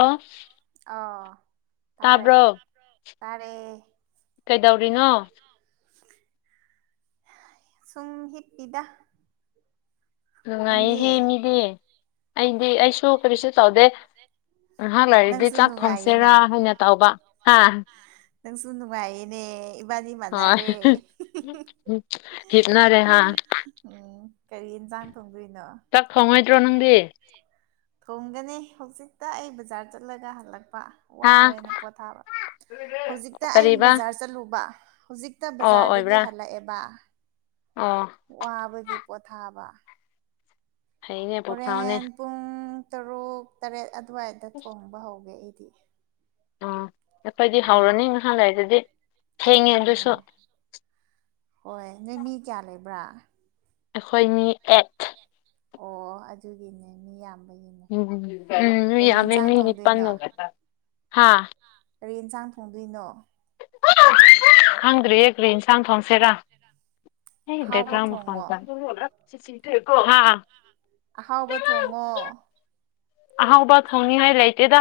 ꯑꯥ ꯑꯥ ꯇꯥꯕ꯭ꯔ ꯇꯥꯔꯦ ꯀꯩꯗꯧꯔꯤꯅꯣ ꯁꯨꯡ ꯍꯤꯞꯄꯤꯗ ꯅꯪꯗꯤ ꯅꯨꯡꯉꯥꯏꯌꯦꯍꯦ ꯃꯤꯗꯤ ꯑꯩꯗꯤ ꯑꯩꯁꯨ ꯀꯔꯤꯁꯨ ꯇꯧꯗꯦ ꯉꯍꯥꯛ ꯂꯩꯔꯥꯗꯤ ꯅꯪꯁꯨ ꯆꯥꯛ ꯊꯣꯡꯁꯦꯔꯥ ꯅꯨꯡꯉꯥꯏꯌꯦꯅ ꯍꯥꯏꯅ ꯇꯧꯕ ꯑ ꯅꯪ ꯁꯨ ꯅꯨꯪꯉꯥꯏꯌꯦꯅꯦ ꯏꯕꯥꯅꯤ ꯍꯣꯏ ꯃꯥꯟꯅꯔꯦ ꯍꯤꯞꯅꯔꯦ ꯍꯥ ꯎꯝ ꯀꯔꯤ ꯌꯦꯟꯁꯥꯡ ꯊꯣꯡꯗꯣꯏꯅꯣ ꯆꯥꯛ ꯈꯪꯉꯣꯏꯗ꯭ꯔꯣ ꯅꯪꯗꯤ ꯊꯣꯡꯒꯅꯤ ꯍꯧꯖꯤꯛꯇ ꯑꯩ ꯕꯖꯥꯔ ꯆꯠꯂꯒ ꯍꯜꯂꯛ ꯍꯥ ꯋꯥꯔꯦꯅ ꯄꯣꯊꯥꯕ ꯍꯧꯖꯤꯛꯇ ꯑꯩ ꯀꯔꯤꯕ ꯕꯖꯥꯔ ꯆꯠꯂꯨꯕ ꯍꯧꯖꯤꯛꯇ ꯑꯣ ꯕꯖꯥꯔꯗꯒꯤ ꯑꯣꯏꯕ꯭ꯔꯥ ꯍꯜꯂꯛꯑꯦꯕ ꯑꯣ ꯋꯥꯕꯒꯤ ꯄꯣꯊꯥꯕ ꯐꯩꯅꯦ ꯄꯣꯊꯥꯎꯅꯦ ꯍꯣꯔꯦꯟ ꯄꯨꯡ ꯇꯔꯨꯛ ꯇꯔꯦꯠ ꯑꯗꯨꯋꯥꯏꯗ ꯊꯣꯡꯕ ꯍꯧꯒꯦ ꯑꯩꯗꯤ ꯑ ꯑꯩꯈꯣꯏꯗꯤ ꯎꯝ ꯍꯧꯔꯅꯤ ꯉꯍꯥꯛ ꯂꯩꯔꯗꯤ ꯊꯦꯡꯉꯦ ꯑꯗꯨꯁꯨ ꯑꯣ ꯍꯣꯏ ꯅꯣꯏ ꯃꯤ ꯀꯌꯥ ꯂꯩꯕ꯭ꯔꯥ ꯑꯩꯈꯣꯏ ꯃꯤ ꯑꯦꯠ ꯑꯣ ꯑꯗꯨꯒꯤꯅꯦ ꯃꯤ ꯌꯥꯝ ꯎꯝ ꯃꯤ ꯌꯥꯝꯃ‌ꯦ ꯃꯤ ꯅꯤꯄꯟ ꯊꯣꯡꯗꯣꯏꯅꯣ [unintelligible] ꯍꯥꯥ ꯀꯩ ꯌꯦꯟꯁꯥꯡ ꯊꯣꯡꯗꯣꯏꯅꯣ [unintelligible] ꯈꯪꯗ꯭ꯔꯤꯌ‌ꯦ ꯀ꯭ꯔꯤ ꯌꯦꯟꯁꯥꯡ ꯊꯣꯡꯁꯦꯔꯥ ꯑꯍꯥꯎꯕ ꯊꯣꯡꯉꯣ [unintelligible] ꯑꯍꯥꯎꯕ ꯊꯣꯡꯉꯣ ꯑꯍꯥꯎꯕ ꯊ‌ꯣꯡꯅꯤ ꯉꯥꯏ ꯂꯩꯇꯦꯗ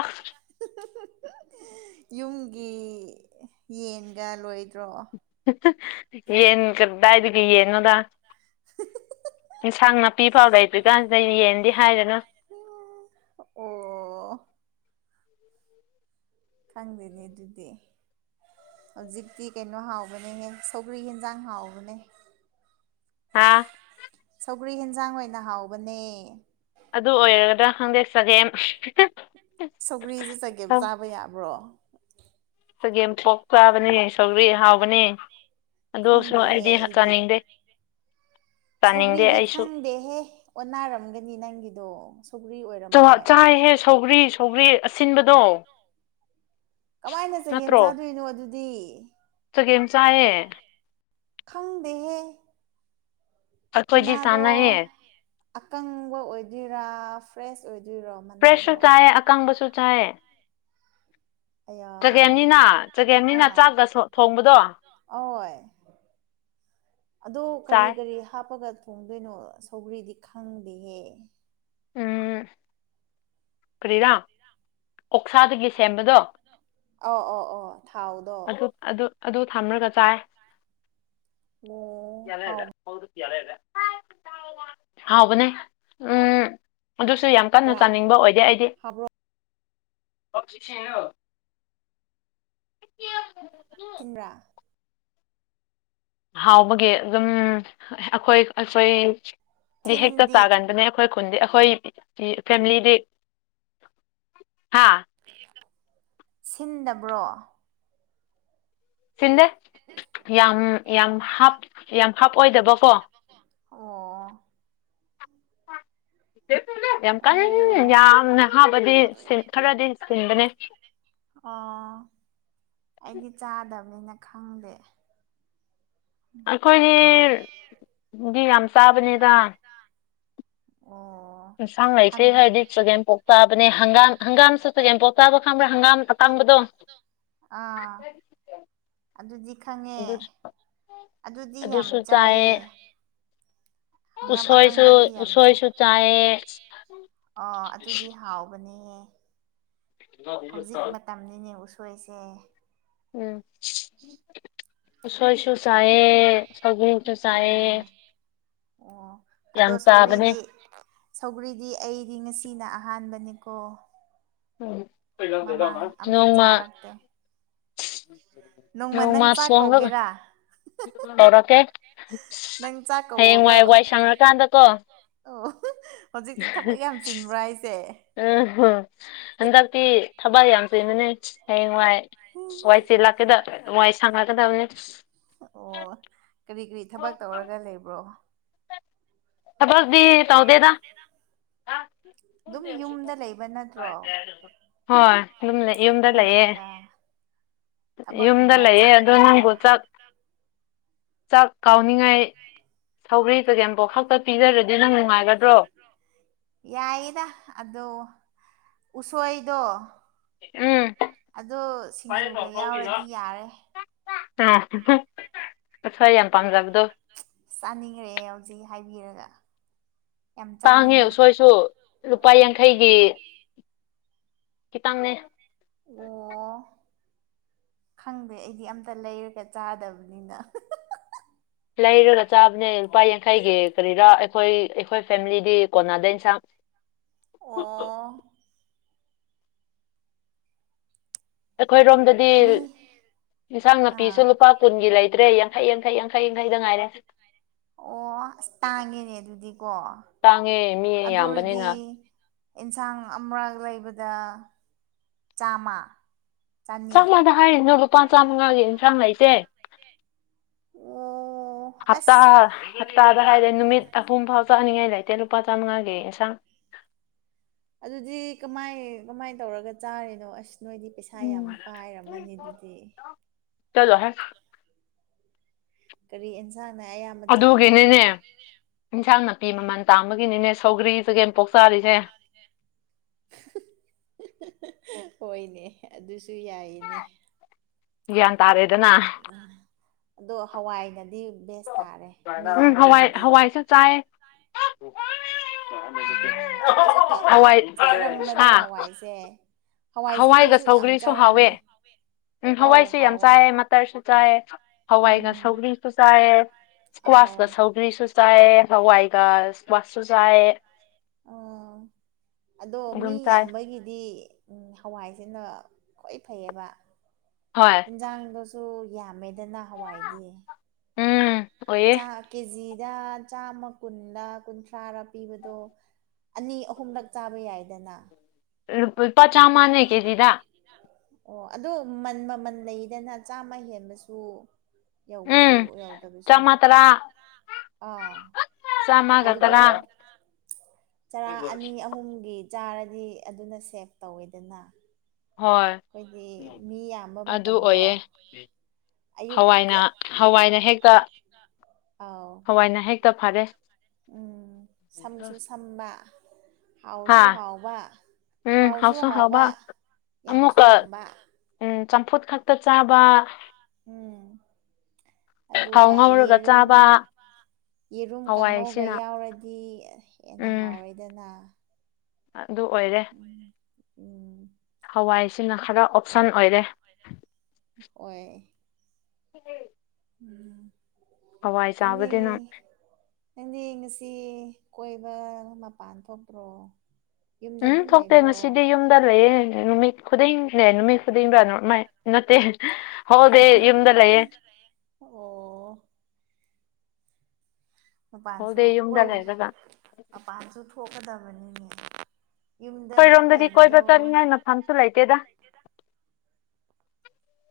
ꯌꯨꯝꯒꯤ ꯌꯦꯟꯒ ꯂꯣꯏꯗ꯭ꯔꯣ ꯌꯦꯟ ꯀꯗꯥꯏꯗꯒꯤ ꯌꯦꯟꯅ‌ꯣꯗꯥ ꯑꯦꯟꯁꯥꯡ ꯅꯥꯄꯤ ꯐꯥꯎ ꯂꯩꯗꯔꯤꯀꯥꯟꯁꯤꯗ ꯌꯦꯟꯗꯤ ꯍꯥꯏꯔꯨꯅꯨ [unintelligible] ꯑꯣ ꯈꯪꯗꯦꯅꯤ ꯑꯗꯨꯗꯤ ꯍꯧꯖꯤꯛꯇꯤ ꯀꯩꯅꯣ ꯍꯥꯎꯕꯅꯦ ꯁꯧꯒ꯭ꯔꯤ ꯌꯦꯟꯖꯥꯡ ꯍꯥꯎꯕꯅꯦ ꯍꯥꯥ ꯁꯧꯒ꯭ꯔꯤ ꯌꯦꯟꯁꯥꯡ ꯑꯣꯏꯅ ꯍꯥꯎꯕꯅꯦ ꯑꯗꯨ ꯑꯣꯏꯔꯒꯗ꯭ꯔ ꯈꯪꯗꯦ ꯆꯒꯦꯝ ꯁꯧꯒ꯭ꯔꯤꯁꯦ ꯆꯒꯦꯝ ꯆꯥꯕ ꯌꯥꯕ꯭ꯔꯣ ꯆꯒꯦꯝ ꯄꯣꯛ ꯆꯥꯕꯅꯦ ꯁꯧꯒꯔꯤ ꯍꯥꯎꯕꯅꯦ ꯑꯗꯨꯁꯨ ꯑꯩꯗꯤ ꯆꯥꯅꯤꯡꯗꯦ ꯆꯥꯅꯤꯡꯗꯦ ꯁꯧꯒ꯭ꯔꯤꯗꯤ ꯑꯩꯁꯨ ꯈꯪꯗꯦꯍꯦ ꯑꯣꯟ ꯅꯥꯔꯝꯒꯅꯤ ꯅꯪꯒꯤꯗꯣ ꯁꯧꯒ꯭ꯔꯤ ꯑꯣꯏꯔꯝꯃꯣꯏ ꯆꯥꯏꯍꯦ ꯁꯧꯒ꯭ꯔꯤ ꯁꯧꯒ꯭ꯔꯤ ꯑꯁꯤꯟꯕꯗꯣ ꯀꯃꯥꯏꯅ ꯆꯒꯦꯝ ꯆꯥꯗꯣꯏꯅꯣ ꯑꯗꯨꯗꯤ ꯆꯥꯒ‌ꯦꯝ ꯆꯥꯏꯌ‌ꯦ ꯈꯪꯗꯦꯍꯦ ꯑꯣꯈ‌ꯣꯏꯗꯤ ꯃꯅꯥꯗꯣ ꯆꯥꯅꯩꯌ‌ꯦ ꯑꯀꯪꯕ ꯑꯣꯏꯗꯣꯏꯔꯥ ꯐ꯭ꯔꯦꯁ ꯑꯣꯏ ꯐ꯭ꯔꯦꯁꯁꯨ ꯆꯥꯏꯌꯦ ꯑꯀꯪꯕꯁꯨ ꯆꯥꯏꯑ‌ꯦ ꯑꯌꯥ ꯆꯒꯦꯝꯅꯤꯅ ꯆꯒꯦꯝꯅꯤꯅ ꯑꯥ ꯆꯥꯛꯒ ꯊꯣꯡꯕꯗꯣ ꯑꯣꯏ ꯑꯗꯣ ꯀꯔꯤ ꯆꯥꯏ ꯀꯔꯤ ꯍꯥꯞꯄꯒ ꯊꯣꯡꯗꯣꯏꯅꯣ ꯁꯧꯒ꯭ꯔꯤꯗꯤ ꯈꯪꯗꯦꯍꯦ ꯎꯝ ꯀꯔꯤꯔꯥ ꯑꯣꯛꯁꯥꯗꯒꯤ ꯁꯦꯝꯕꯗꯣ ꯑ ꯑꯣ ꯑꯣ ꯊꯥꯎꯗꯣ ꯑꯗ ꯊꯝꯂꯒ ꯆꯥꯏ ꯑꯣ ꯍꯥꯎ [unintelligible] ꯍꯥꯎꯕꯅꯦ ꯎꯝ ꯑꯗꯨꯁꯨ ꯌꯥꯝ ꯀꯟꯅ ꯆꯥꯅꯤꯡꯕ ꯑꯣꯏꯗꯦ ꯑꯩꯗꯤ ꯍꯥꯎꯕ꯭ꯔꯣ [unintelligible] ꯊꯤꯟꯕ꯭ꯔꯥ ꯍꯥꯎꯕꯒꯤ ꯑꯗꯨꯝ ꯑꯩꯈꯣꯏ ꯑꯩꯈꯣꯏꯗꯤ ꯍꯦꯛꯇ ꯊꯤꯟꯗꯤ ꯆꯥꯒꯟꯕꯅꯦ ꯑꯩꯈꯣꯏ ꯈꯨꯟꯗꯤ ꯑꯩꯈꯣꯏ ꯐꯦꯃꯤꯂꯤꯗꯤ ꯍꯥꯥ ꯁꯤꯟꯗꯕ꯭ꯔꯣ ꯁꯤꯟꯗ‌ꯦ ꯌꯥꯝ ꯌꯥꯝ ꯍꯥꯞ ꯌꯥꯝ ꯍꯥꯞ ꯄ‌ꯣꯏꯗꯕꯀꯣ ꯑꯣ ꯑ ꯌꯥꯝ ꯀꯟꯅ ꯑꯣ ꯌꯥꯝꯅ ꯍꯥꯞꯕꯗꯤ ꯈꯔꯗꯤ ꯁꯤꯟꯕꯅꯦ ꯑꯣ ꯑꯩꯗꯤ ꯆꯥꯗꯕꯅꯤꯅ ꯈꯪꯗꯦ ꯑꯩꯈꯣꯏꯒꯤ ꯗꯤ ꯌꯥꯝ ꯆꯥꯕꯅꯤꯗ ꯑꯣ [unintelligible] ꯏꯟꯁꯥꯡ ꯂꯛꯁꯦ ꯍꯪꯒ ꯍꯥꯏꯔꯗꯤ ꯆꯒꯦꯝꯄꯣꯛ ꯆꯥꯕꯅꯦ ꯍꯪꯒꯥꯝ ꯍꯪꯒꯥꯝꯁꯨ ꯆꯒꯦꯝꯄꯣꯛ ꯆꯥꯕ ꯈꯪꯕ꯭ꯔꯥ ꯍꯪꯒꯥꯝ ꯑꯇꯥꯡꯕ ꯗꯣ ꯑꯥ ꯑꯗꯨꯗꯤ ꯈꯪꯉꯦ ꯑꯗꯨ ꯑꯗꯨꯗꯤ ꯌꯥꯝ ꯆꯥꯏꯌꯦ ꯍꯪꯒꯥꯝ ꯎꯁꯣꯏꯁꯨ ꯎꯁꯣꯏꯁꯨ ꯆꯥꯏ ꯑ ꯑꯗꯨꯗꯤ ꯍꯥꯎꯕꯅꯦ ꯍꯧꯖꯤꯛ ꯃꯇꯝꯅꯤꯅꯦ ꯎꯁꯣꯏꯁꯦ ꯎꯝ ꯁ ꯁꯨꯔ ꯆꯥꯏꯦ ꯁꯒꯁꯨ ꯆꯥꯏꯦ ꯑꯥ ꯑꯣ ꯑꯗꯣ ꯁꯧꯒ꯭ꯔꯤꯗꯤ ꯁꯧꯒ꯭ꯔꯤꯗꯤ ꯑꯩꯗꯤ ꯉꯁꯤ ꯁꯤꯅ ꯑꯍꯥꯟꯕꯅꯤꯀꯣ ꯎꯝ ꯃꯃꯥꯡ ꯑꯝꯇ ꯅꯣꯡꯃ ꯆꯥꯔꯛꯇꯦ ꯅꯣꯡꯃ ꯎ ꯅꯪ ꯆꯥꯛ ꯃꯥꯁꯨꯉ ꯀꯧꯒꯦꯔꯥ ꯇꯧꯔꯛꯀꯦ ꯅꯪ ꯆꯥꯛ ꯍꯌꯦꯡ ꯋꯥꯏ ꯀꯧꯔꯒ ꯋꯥꯏ ꯁꯪꯉꯀꯥꯟꯗ ꯑꯣ ꯍꯧꯖꯤꯛꯇꯤ ꯊꯕꯛ ꯌꯥꯝ ꯆꯤꯟꯕ꯭ꯔꯥ ꯍꯥꯏꯁꯦ ꯑ ꯍꯣ ꯍꯟꯗꯛꯇꯤ ꯊꯕꯛ ꯌꯥꯝ ꯆꯦꯟꯕꯅꯦ ꯍꯌꯦꯡꯋꯥꯏ ꯋꯥꯏꯆꯦ ꯂꯥꯛꯀꯦꯗ ꯋꯥꯏ ꯁꯪꯅꯒꯗꯕꯅꯤ ꯑꯣ ꯀꯔꯤ ꯀꯔꯤ ꯊꯕꯛ ꯇꯧꯔꯒ ꯂꯩꯕ꯭ꯔꯣ ꯈꯕꯁꯗꯤ ꯇꯥꯎꯗꯦꯗ ꯑꯗꯨꯝ ꯌꯨꯝꯗ ꯂꯩꯕ ꯅꯠꯇ꯭ꯔꯣ ꯍꯣꯏ ꯌꯨꯝꯗ ꯂꯩꯑꯦ ꯅꯠꯇ꯭ꯔꯒ ꯌꯨꯝꯗ ꯊꯕꯛꯀꯨꯝꯕ ꯂꯩꯌꯦ ꯑꯗꯣ ꯆꯠꯄ꯭ꯔꯥ ꯅꯪꯕꯨ ꯆꯥꯛ ꯆꯥꯛ ꯀꯥꯎꯅꯤꯡꯉꯥꯏ ꯁꯧꯒ꯭ꯔꯤ ꯆꯒꯦꯝ ꯑꯃꯕꯥꯎ ꯈꯛꯇ ꯄꯤꯖꯔꯗꯤ ꯅꯪ ꯅꯨꯡꯉꯥꯏꯒ꯭ꯔ ꯌꯥꯏꯗ ꯑꯗꯣ ꯎꯁꯣꯏꯗꯣ ꯎꯝ ꯑꯣ ꯁꯤꯡꯖꯨꯒ ꯌꯥꯎꯔꯗꯤ ꯌꯥꯔꯦ ꯑ ꯑꯁꯣꯏ ꯌꯥꯝ ꯄꯥꯝꯖꯕꯗꯣ ꯆꯥꯅꯤꯡꯈ꯭ꯔꯦ ꯍꯧꯖꯤꯛ ꯍꯥꯏꯕꯤꯔꯒ ꯌꯥꯝ ꯇꯥꯡꯉꯤ ꯆꯥꯅꯤꯡꯉꯦ ꯎꯁꯣꯏꯁꯨ ꯂꯨꯄꯥ ꯌꯥꯡꯈꯩꯒꯤ ꯈꯤꯇꯪꯅꯦ ꯑꯣ ꯈꯪꯗꯦ ꯑꯩꯗꯤ ꯑꯝꯇ ꯂꯩꯔꯒ ꯆꯥꯗꯕꯅꯤꯅ ꯂꯩꯔꯒ ꯆꯥꯕꯅꯦ ꯂꯨꯄꯥ ꯌꯥꯡꯈꯩꯒꯤ ꯀꯔꯤꯔꯥ ꯑꯩꯈꯣꯏ ꯑꯩꯈꯣꯏ ꯐꯦꯃꯤꯂꯤꯗꯤ ꯀꯣꯟꯅꯥꯗ ꯏꯟꯁꯥꯡ ꯎ ꯑꯣ ꯑꯩꯈꯣꯏꯔꯣꯝꯗꯗꯤ ꯃꯤ ꯏꯟꯁꯥꯡ ꯅꯥꯄꯤꯁꯨ ꯑꯥ ꯂꯨꯄꯥ ꯀꯨꯟꯒꯤ ꯂꯩꯇ꯭ꯔꯦ ꯌꯥꯈꯩ ꯌꯥꯡꯈꯩ ꯌꯥꯡꯩ ꯌꯥꯡꯈꯩꯗ ꯉꯥꯏꯔꯦ ꯑꯣ ꯑꯁ ꯇꯥꯡꯉꯦꯅꯦ ꯑꯗꯨꯗꯤꯀꯣ ꯇꯥꯡꯉꯦ ꯃꯤ ꯑꯗꯨ ꯑꯣꯏꯔꯗꯤ ꯌꯥꯝꯕꯅꯤꯅ ꯌꯦꯟꯁꯥꯡ ꯑꯃꯔꯛ ꯂꯩꯕꯗ ꯆꯥꯃ ꯆꯞꯃꯥꯟꯥꯗ ꯍꯥꯏꯔꯤꯅꯣ ꯂꯨꯄꯥ ꯆꯥꯝꯃꯉꯥꯒꯤ ꯏꯟꯁꯥꯡ ꯂꯩꯏꯁꯦ ꯑꯣ ꯍꯠꯇ ꯑꯁ ꯍꯞꯇꯥꯗ ꯍꯥꯏꯔꯦ ꯅꯨꯃꯤꯠ ꯑꯍꯨꯝ ꯐꯥꯎ ꯆꯥꯅꯤꯡꯉꯥꯏ ꯂꯩꯇꯦ ꯂꯨꯄꯥ ꯆꯥꯃꯉꯥꯒꯤ ꯏꯟꯁꯥꯡ ꯑꯗꯨꯗꯤ ꯀꯃꯥꯏ ꯀꯃꯥꯏꯅ ꯇꯧꯔꯒ ꯆꯥꯔꯤꯅꯣ ꯑꯁ ꯅꯣꯏꯗꯤ ꯄꯩꯁꯥ ꯌꯥꯝ ꯄꯥꯏꯔꯝꯃꯅꯤ ꯑꯗꯨꯗꯤ ꯆꯂꯣ ꯍꯥꯏꯦ ꯀꯔꯤ ꯑꯦꯟꯁꯥꯡꯅ ꯑꯌꯥꯝꯕ ꯆꯥꯒꯦ ꯅꯨꯅꯥꯄꯤ ꯃꯃꯜ ꯇꯥꯡꯝꯕꯒꯤꯅꯤꯅꯦ ꯁꯧꯒ꯭ꯔꯤ ꯆꯒꯦꯝ ꯄꯣꯛ ꯆꯥꯔꯤꯁꯦ ꯍꯣꯏꯅꯦ ꯑꯗꯨꯁꯨ ꯌꯥꯏꯅꯦ ꯌꯥꯟ ꯇꯥꯔꯦ ꯑꯗꯣ ꯍꯋꯥꯏꯅꯗꯤ ꯕꯦꯁ ꯇꯥꯔꯦ ꯃꯤ ꯎꯝ ꯍꯋꯥꯏ ꯌꯥꯝꯕꯒꯤꯗꯤ ꯍꯋꯥꯏꯁꯨ ꯆꯥꯏ ꯑꯩꯈꯣꯏꯁꯨ ꯌꯥꯝ ꯋꯥꯏ ꯆꯥꯔꯝꯕꯅꯦ ꯁ ꯍꯋꯥꯏꯁꯦ ꯍꯋꯥꯏꯁꯦ ꯑꯩꯈꯣꯏꯁꯨ ꯌꯥꯝ ꯆꯥꯔꯃꯅꯦ ꯎꯝ ꯍꯋꯥꯏꯁꯨ ꯌꯥꯝ ꯆꯥꯏ ꯃꯇꯔꯁꯨ ꯆꯥꯏ ꯍꯋꯥꯏꯒ ꯎꯝ ꯁꯧꯒꯔꯤꯁꯨ ꯆꯥꯏꯑ ꯑꯥꯎ ꯏꯁꯀ꯭ꯋꯥꯁꯀ ꯁꯧꯒ꯭ꯔꯤꯁꯨ ꯆꯥꯏ ꯍꯋꯥꯏꯒ ꯏꯁꯀ꯭ꯋꯥꯁꯁꯨ ꯆꯥꯏ ꯑꯥ ꯑꯗꯣ ꯃꯤ ꯑꯗꯨꯝ ꯆꯥꯏ ꯌꯥꯝꯕꯒꯤꯗꯤ ꯍꯋꯥꯏꯁꯤꯅ ꯈ꯭ꯋꯥꯏ ꯐꯩꯌꯦꯕ ꯍꯣꯏ ꯑꯦꯟꯖꯥꯡꯗꯨꯁꯨ ꯌꯥꯝꯃꯦꯗꯅ ꯍꯋꯥꯏꯗꯤ ꯎꯝ ꯑꯣꯏꯌꯦ ꯀꯦꯖꯤꯗ ꯆꯥꯝꯃ ꯀꯨꯟꯗ ꯀꯨꯟꯊ꯭ꯔꯥꯔ ꯄꯤꯕꯗꯣ ꯑꯅꯤ ꯑꯍꯨꯝꯂꯛ ꯆꯥꯕ ꯌꯥꯏꯗꯅ ꯄꯆꯥꯃꯅ ꯀꯦꯖꯤꯗ ꯑꯣ ꯑꯗꯨ ꯃꯟ ꯃꯃꯜ ꯂꯩꯗꯅ ꯆꯥꯝꯃ ꯍꯦꯟꯕꯁꯨ ꯌꯧꯕꯁꯨ ꯎꯝ ꯌꯥꯎꯗꯕꯁꯨ ꯆꯥꯝꯃ ꯇꯔꯥ ꯑꯥ ꯑꯗꯨꯗꯣ ꯆꯝꯒꯠꯇꯔ ꯆꯔꯥ ꯑꯅꯤ ꯑꯍꯨꯝꯒꯤ ꯆꯥꯔꯗꯤ ꯑꯗꯨꯅ ꯁꯦꯚ ꯇꯧꯋꯦꯗꯅ ꯍꯣꯏ ꯑꯩꯈꯣꯏꯗꯤ ꯃꯤ ꯌꯥꯝꯕ ꯑꯗꯨ ꯃꯇꯝꯗꯣ ꯑꯣꯏꯌꯦ ꯍꯋꯥꯏꯅ ꯑꯌꯨꯛꯇ ꯍꯋꯥꯏꯅ ꯍꯦꯛꯇ ꯑꯥꯎ ꯍꯋꯥꯏꯅ ꯍꯦꯛꯇ ꯐꯔꯦ ꯎꯝ ꯁꯝꯁꯨ ꯁꯝꯕ ꯍꯥ ꯍꯥꯎꯁꯨ ꯍꯥꯎꯕ ꯍꯥꯎꯁꯨ ꯍꯥꯎꯕ ꯌꯥꯝꯁꯨ ꯑꯃꯨꯛꯀ ꯌꯥꯝꯕ ꯎꯝ ꯆꯝꯐꯨꯠ ꯈꯛꯇ ꯆꯥꯕ ꯎꯝ ꯊꯥꯎ ꯑꯗꯨꯒ ꯉꯧꯔꯒ ꯌꯦꯔꯨꯝ ꯆꯥꯕ ꯌꯦꯔꯨꯝ ꯀꯥꯡꯉꯧꯒ ꯍꯋꯥꯏꯁꯤꯅ ꯌꯥꯎꯔꯗꯤ ꯍꯦꯟꯅ ꯎꯝ ꯍꯥꯎꯔꯦꯗꯅ ꯑꯗꯨ ꯑꯣꯏꯔꯦ ꯎꯝ ꯍꯋꯥꯏꯁꯤꯅ ꯈꯔ ꯑꯣꯞꯁꯟ ꯑꯣꯏꯔꯦ ꯑꯣꯏꯣꯏ ꯎꯝ ꯎꯝ ꯑꯋꯥꯏ ꯆꯥꯕꯗꯅ ꯅꯪꯅꯦ ꯉꯁꯤ ꯀꯣꯏꯕ ꯃꯄꯥꯟ ꯊꯣꯛꯇ꯭ꯔꯣ ꯌꯨꯝꯗ ꯎꯝ ꯑꯗꯨꯝ ꯊꯣꯛꯇꯦ ꯂꯩꯕ꯭ꯔꯣ ꯉꯁꯤꯗꯤ ꯌꯨꯝꯗ ꯂꯩꯌꯦ ꯅꯨꯃꯤꯠ ꯈꯨꯗꯤꯡꯅꯦ ꯅꯨꯃꯤꯠ ꯈꯨꯗꯤꯡꯗ ꯃꯥꯏ ꯅꯠꯇꯦ ꯍꯣꯏꯗꯤ ꯌꯨꯝꯗ ꯂꯩꯌꯦ ꯑꯣ ꯃꯄꯥꯟꯁꯨ ꯍꯣꯜꯗꯦ ꯌꯨꯝꯗ ꯀꯣꯏ ꯂꯩꯔꯒ ꯃꯄꯥꯟꯁꯨ ꯊꯣꯛꯀꯗꯕꯅꯤꯅꯦ ꯌꯨꯝꯗ ꯑꯗꯨꯝ ꯑꯩꯈꯣꯏꯔꯣꯝꯗꯗꯤ ꯂꯩꯕꯗꯣ ꯀꯣꯏꯕ ꯆꯠꯅꯤꯡꯉꯥꯏ ꯃꯐꯝꯁꯨ ꯂꯩꯇꯦꯗ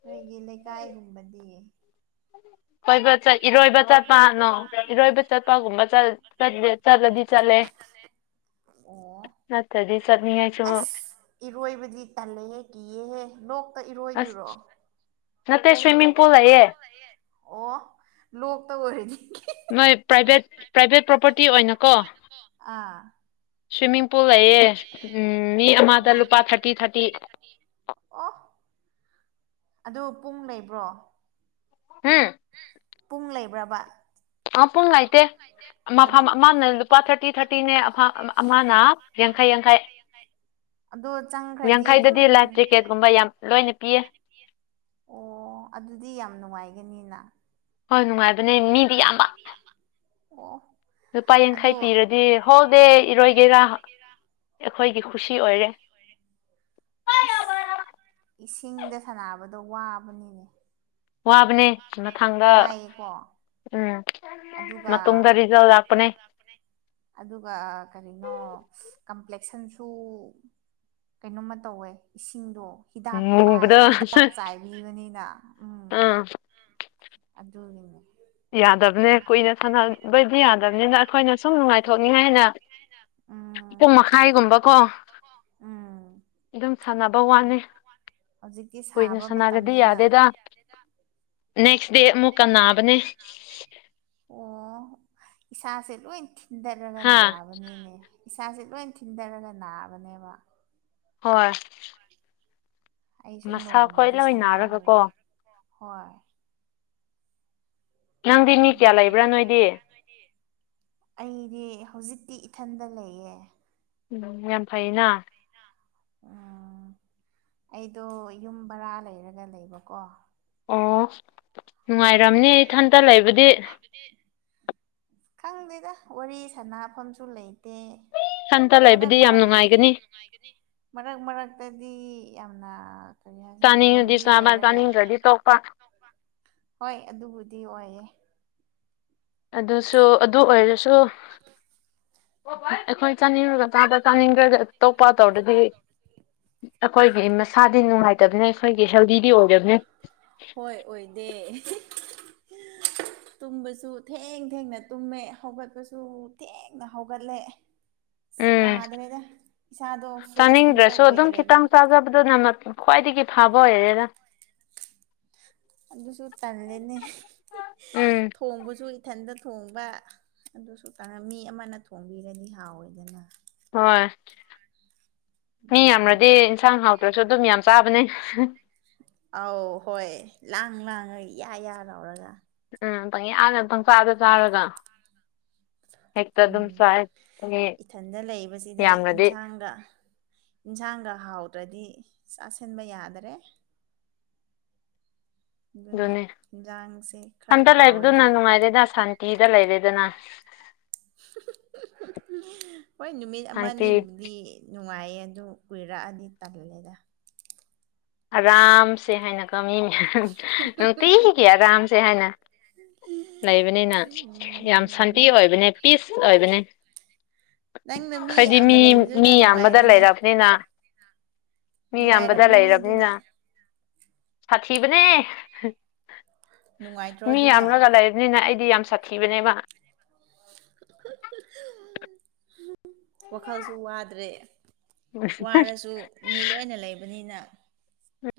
ꯑꯩꯈꯣꯏꯒꯤ ꯂꯩꯀꯥꯏꯒꯨꯝꯕꯗꯤ ꯀꯣꯏꯕ ꯆꯠ ꯏꯔꯣꯏꯕ ꯏꯣꯏꯕ ꯆꯦ ꯆꯠꯄ [unintelligible] ꯅꯣ ꯏꯔꯣꯏꯕ ꯆꯠꯄꯒꯨꯝꯕ ꯆꯠ ꯆꯠꯂꯦ ꯆꯠꯂꯗꯤ ꯆꯠꯂꯦ ꯑꯣ ꯅꯠꯇ꯭ꯔꯗꯤ ꯆꯠꯅꯤꯡꯉꯥꯏꯁꯨ ꯑꯁ ꯏꯔꯣꯏꯕꯗꯤ ꯇꯜꯂꯍꯦꯛ ꯏꯍꯦ ꯂꯣꯛꯇ ꯏꯔꯣꯏꯗꯔꯣ ꯑꯁ ꯅꯠꯇꯦ ꯁ꯭ꯋꯤꯃꯤꯡ ꯄꯨꯜ ꯂꯏꯌꯦ ꯑꯣ ꯂꯣꯛꯇ ꯑꯣꯏꯔꯅꯤ ꯅꯣꯏ ꯄ꯭ꯔꯥꯏꯚꯦꯠ ꯄ꯭ꯔꯥꯏꯚꯦꯠ ꯄ꯭ꯔꯣꯄꯔꯇꯤ ꯑꯣꯏꯅꯀꯣ ꯑꯥ ꯁ꯭ꯋꯤꯃꯤꯡ ꯄꯨꯨ ꯂꯩꯑ ꯎꯝ ꯃꯤ ꯑꯃꯗ ꯑꯣ ꯂꯨꯄꯥ ꯊꯥꯔꯇꯤ ꯊꯥꯔꯇꯤ ꯑꯣ ꯑꯗꯨ ꯄꯨꯡ ꯂꯩꯕ꯭ꯔꯣ ꯍꯝ ꯄꯨꯡ ꯂꯩꯕ꯭ꯔꯕ ꯄꯨꯡ ꯉꯥꯏꯇꯦ ꯃꯐꯝ ꯑꯗꯨꯝ ꯑꯃꯅ ꯂꯨꯄꯥ ꯊꯥꯔꯇꯤ ꯊꯥꯔꯇꯤꯅꯦ ꯑꯃꯅ ꯌꯥꯡꯈꯩ ꯌꯥꯡꯈꯩ ꯑꯗꯣ ꯆꯪꯈ꯭ꯔꯗꯤ ꯑꯗꯨꯝ ꯌꯥꯡꯈꯩꯗꯗꯤ ꯂꯥꯏꯐ ꯖꯦꯀꯦꯠꯀꯨꯝꯕ ꯌꯥꯝ ꯂꯣꯏꯅ ꯄꯤꯌꯦ ꯑꯣ ꯑꯗꯨꯗꯤ ꯌꯥꯝ ꯅꯨꯡꯉꯥꯏꯒꯅꯤ ꯍꯣꯏ ꯅꯨꯡꯉꯥꯏꯕꯅꯦ ꯃꯤꯗꯤ ꯑꯌꯥꯝꯕ ꯑꯣ ꯂꯨꯄꯥ ꯌꯥꯡꯈꯩ ꯑꯗꯣ ꯄꯤꯔꯗꯤ ꯍꯣ ꯗꯦ ꯏꯔꯣꯏꯒꯦꯔꯥ ꯑꯩꯈꯣꯏꯒꯤ ꯈꯨꯁꯤ ꯑꯣꯏꯔꯦ ꯑꯁ ꯏꯁꯤꯡꯗ ꯁꯥꯟꯅꯕꯗꯣ ꯋꯥꯕꯅꯤꯅꯦ ꯋꯥꯕꯅꯦ ꯃꯊꯥꯡꯗ ꯋꯥꯏꯑꯦꯀꯣ ꯎꯝ ꯑꯗꯨꯒ ꯃꯇꯨꯡꯗ ꯔꯤꯖꯜ ꯂꯥꯛꯄꯅꯦ ꯑꯗꯨꯒ ꯀꯔꯤꯅꯣ ꯀꯝꯄ꯭ꯂꯦꯛꯁꯟꯁꯨ ꯀꯩꯅꯣꯝꯃ ꯇꯧꯋꯦ ꯏꯁꯤꯡꯗꯣ ꯍꯤꯗꯥꯛ ꯄꯥꯏ ꯃꯨꯕꯗꯣ ꯍꯤꯗꯥꯛ ꯆꯥꯏꯕꯤꯕꯅꯤꯅ ꯎꯝ ꯑꯗꯨꯗꯣ ꯌꯥꯗꯕꯅꯦ ꯀꯨꯏꯅ ꯁꯥꯟꯅꯕꯗꯤ ꯌꯥꯗꯕꯅꯤꯅ ꯑꯩꯈꯣꯏꯅ ꯁꯨꯝ ꯅꯨꯡꯉꯥꯏꯊꯣꯛꯅꯤꯡꯉꯥꯏ ꯍꯥꯏꯅ ꯄꯇꯨꯡ ꯎꯝ ꯃꯈꯥꯏꯒꯨꯝꯕꯀꯣ ꯎꯝ ꯑꯗꯨꯝ ꯁꯥꯟꯅꯕ ꯋꯥꯅꯤ ꯍꯧꯖꯤꯛꯇꯤ ꯀꯨꯏꯅ ꯁꯥꯕ ꯁꯥꯟꯅꯒꯗꯤ ꯃꯇꯝꯅꯤꯅ ꯌꯥꯗꯦꯗ ꯅꯦꯛꯁ ꯗꯦ ꯑꯃꯨꯛ ꯀꯅꯥꯕꯅꯦ ꯑꯣ ꯏꯆꯥꯥ ꯑꯁ ꯂ ꯏ ꯊꯤꯟꯊꯔꯒ ꯍꯥ ꯅꯥꯕꯅꯤꯅꯦ ꯏꯁꯥꯁꯦ ꯂꯣꯏ ꯊꯤꯟꯊꯔꯒ ꯅꯥꯕꯅꯦꯕ ꯍꯣꯏ ꯑꯩꯁꯨ ꯃꯁꯥ ꯈꯣꯏ ꯅꯣꯡꯃꯗꯤ ꯂꯣꯏꯅꯔꯒ ꯁꯥꯟꯅꯔꯨꯔꯦ ꯀꯣ ꯍꯣꯏ ꯅꯪꯗꯤ ꯃꯤ ꯎꯝ ꯀꯌꯥ ꯂꯩꯕ꯭ꯔꯥ ꯅꯣꯏꯗꯤ ꯑꯩꯗꯤ ꯍꯧꯖꯤꯛꯇꯤ ꯏꯊꯟꯗ ꯂꯩꯌꯦ ꯎꯝ ꯌꯥꯝ ꯐꯩꯅ ꯎꯝ ꯑꯩꯗꯣ ꯌꯨꯝ ꯕꯔꯥ ꯂꯩꯔꯒ ꯂꯩꯕꯀꯣ ꯑꯣ ꯅꯨꯡꯉꯥꯏꯔꯝꯅꯤ ꯏꯊꯟꯇ ꯂꯩꯕꯨꯗꯤ ꯈꯪꯗꯦꯗ ꯋꯥꯔꯤ ꯁꯥꯟꯅꯐꯝꯁꯨ ꯂꯩ ꯏꯊꯟꯇ ꯃꯔꯛ ꯂꯩꯕꯗꯤ ꯌꯥꯝ ꯃꯔ ꯅꯨꯡꯉꯥꯏꯒꯅꯤ ꯌꯥꯝ ꯃꯔꯛ ꯃꯔꯛꯇꯗꯤ ꯌꯥꯝꯅ ꯀꯔꯤ ꯍꯥꯏꯁꯤꯔ ꯆꯥꯅꯤꯡꯉꯗꯤ ꯂꯣꯟꯗꯤ ꯆꯥꯕ ꯑꯣꯏꯔꯒ ꯆꯥꯅꯤꯡꯗ꯭ꯔꯗꯤ ꯇꯣꯛꯄ ꯍꯣꯏ ꯑꯗꯨꯕꯨꯗꯤ ꯑꯣꯏꯌꯦꯦ ꯑꯗꯨꯁꯨ ꯑꯗꯨ ꯑꯣꯏꯔꯁꯨ ꯑꯩꯈꯣꯏ ꯆꯥꯅꯤꯡꯔꯒ ꯆꯥꯗ ꯆꯥꯅꯤꯡꯈ꯭ꯔꯒ ꯑꯇꯣꯞꯄ ꯇꯧꯔꯗꯗꯤ ꯑꯩꯈꯣꯏꯒꯤ ꯃꯁꯥꯗꯤ ꯅꯨꯡꯉꯥꯏꯇꯕꯅꯤ ꯑꯩꯈꯣꯏꯒꯤ ꯍꯦꯜꯗꯤꯗꯤ ꯑꯣꯏꯗꯕꯅꯤ ꯍꯣꯏ ꯑꯣꯏꯗꯦ [unintelligible] [inaudible] ꯇꯨꯝꯕꯁꯨ ꯊꯦꯡ ꯊꯦꯡꯅ ꯇꯨꯝꯃꯦ ꯍꯧꯒꯠꯄꯁꯨ ꯊꯦꯡꯅ ꯍꯧꯒꯠꯂꯦ ꯎꯝ ꯌꯥꯗ꯭ꯔꯦꯗ ꯏꯁꯥꯗꯣ ꯐ꯭ꯔꯦꯁ ꯑꯝꯇ ꯆꯥꯅꯤꯡꯗ꯭ꯔꯁꯨ ꯑꯗꯨꯝ ꯑꯣꯏꯗ꯭ꯔꯦꯕ ꯈꯤꯇꯪ ꯆꯥꯖꯕꯗꯨꯅ ꯈ꯭ꯋꯥꯏꯗꯒꯤ ꯐꯕ ꯑꯣꯏꯔꯦꯔ ꯑꯗꯨꯁꯨ ꯇꯜꯂꯦꯅꯦ ꯎꯝ ꯊꯣꯡꯕꯁꯨ ꯏꯊꯟꯇ ꯊꯣꯡꯕ ꯑꯗꯨꯁꯨ ꯇ ꯃꯤ ꯑꯃꯅ ꯊꯣꯡꯕꯤꯔꯗꯤ ꯍꯥꯎꯋꯦꯗꯅ ꯍꯣꯏ ꯃꯤ ꯎꯝ ꯌꯥꯝꯔꯗꯤ ꯏꯟꯁꯥꯡ ꯍꯥꯎꯇ꯭ꯔꯁꯨ ꯑꯗꯨꯝ ꯌꯥꯝ ꯆꯕꯅꯦ ꯑꯧ ꯍꯣꯏ ꯂꯥꯡ ꯂꯥꯡꯉ ꯏ ꯌꯥ ꯂꯧꯔꯒ ꯎꯝ ꯄꯪ ꯍꯥꯟꯅ ꯄꯪ ꯆꯥꯗ ꯆꯥꯔꯒ ꯍꯦꯛꯇ ꯑꯗꯨꯝ ꯎꯝ ꯆꯥꯏ ꯃꯤ ꯏꯊꯟꯗ ꯂꯩꯕꯁꯤꯗ ꯌꯥꯝꯔꯗꯤ ꯏꯟꯁꯥꯡꯒ ꯏꯟꯁꯥꯡꯒ ꯍꯥꯎꯗ꯭ꯔꯗꯤ ꯆꯥꯁꯤꯟꯕ ꯌꯥꯗꯔꯦ ꯑꯗꯨꯅ ꯑꯗꯨꯅꯤ ꯏꯟꯖꯥꯡꯁꯦ ꯈꯔ ꯑꯝꯇ ꯂꯩꯕꯗꯨꯅ ꯍꯥꯎꯔꯗꯤ ꯅꯨꯡꯉꯥꯏꯔꯦꯗ ꯁꯥꯟꯇꯤꯗ ꯂꯩꯔꯦꯗꯅ ꯍꯣꯏ ꯅꯨꯃꯤꯠ ꯁꯥꯟꯇꯤ ꯑꯃꯅꯤꯕꯨꯗꯤ ꯅꯨꯡꯉꯥꯏꯌꯦ ꯑꯗꯨ ꯀꯨꯏꯔꯛꯑꯗꯤ ꯇꯜꯂꯦꯗ ꯑꯔꯝꯁꯦ ꯍꯥꯏꯅ ꯀꯥꯃꯤꯃꯦ ꯅꯨꯡꯇꯤꯒꯤ ꯑꯔꯥꯝꯁꯦ ꯍꯥꯏꯅ ꯂꯩꯕꯅꯤꯅ ꯌꯥꯝ ꯁꯥꯟꯇꯤ ꯑꯣꯏꯕꯅꯦ ꯄꯤꯁ ꯑꯣꯏꯕꯅꯦ ꯅꯪꯅ ꯍꯥꯏꯗꯤ ꯌꯥꯝꯅ ꯃꯤ ꯃꯤ ꯂꯩꯕꯗꯨꯅ ꯌꯥꯝꯕꯗ ꯅꯨꯡꯉꯥꯏꯔꯦꯅꯦ ꯂꯩꯔꯕꯅꯤꯅ ꯃꯤ ꯌꯥꯝꯕꯗ ꯅꯨꯡꯉꯥꯏꯔꯝꯒꯅꯤ ꯂꯩꯔ ꯑꯗꯨꯅ ꯁꯥꯊꯤꯕꯅꯦ ꯅꯨꯡꯉꯥꯏꯇ꯭ꯔꯣ ꯃꯤ ꯑꯗꯨꯅ ꯌꯥꯝꯂꯒ ꯂꯩꯕꯅꯤꯅ ꯑꯩꯗꯤ ꯌꯥꯝ ꯁꯥꯊꯤꯕꯅꯦꯕ ꯋꯥꯈꯜꯁꯨ ꯋꯥꯗ꯭ꯔꯦ ꯋꯥꯔꯁꯨ ꯃꯤ ꯂꯣꯏꯅ ꯂꯩꯕꯅꯤꯅ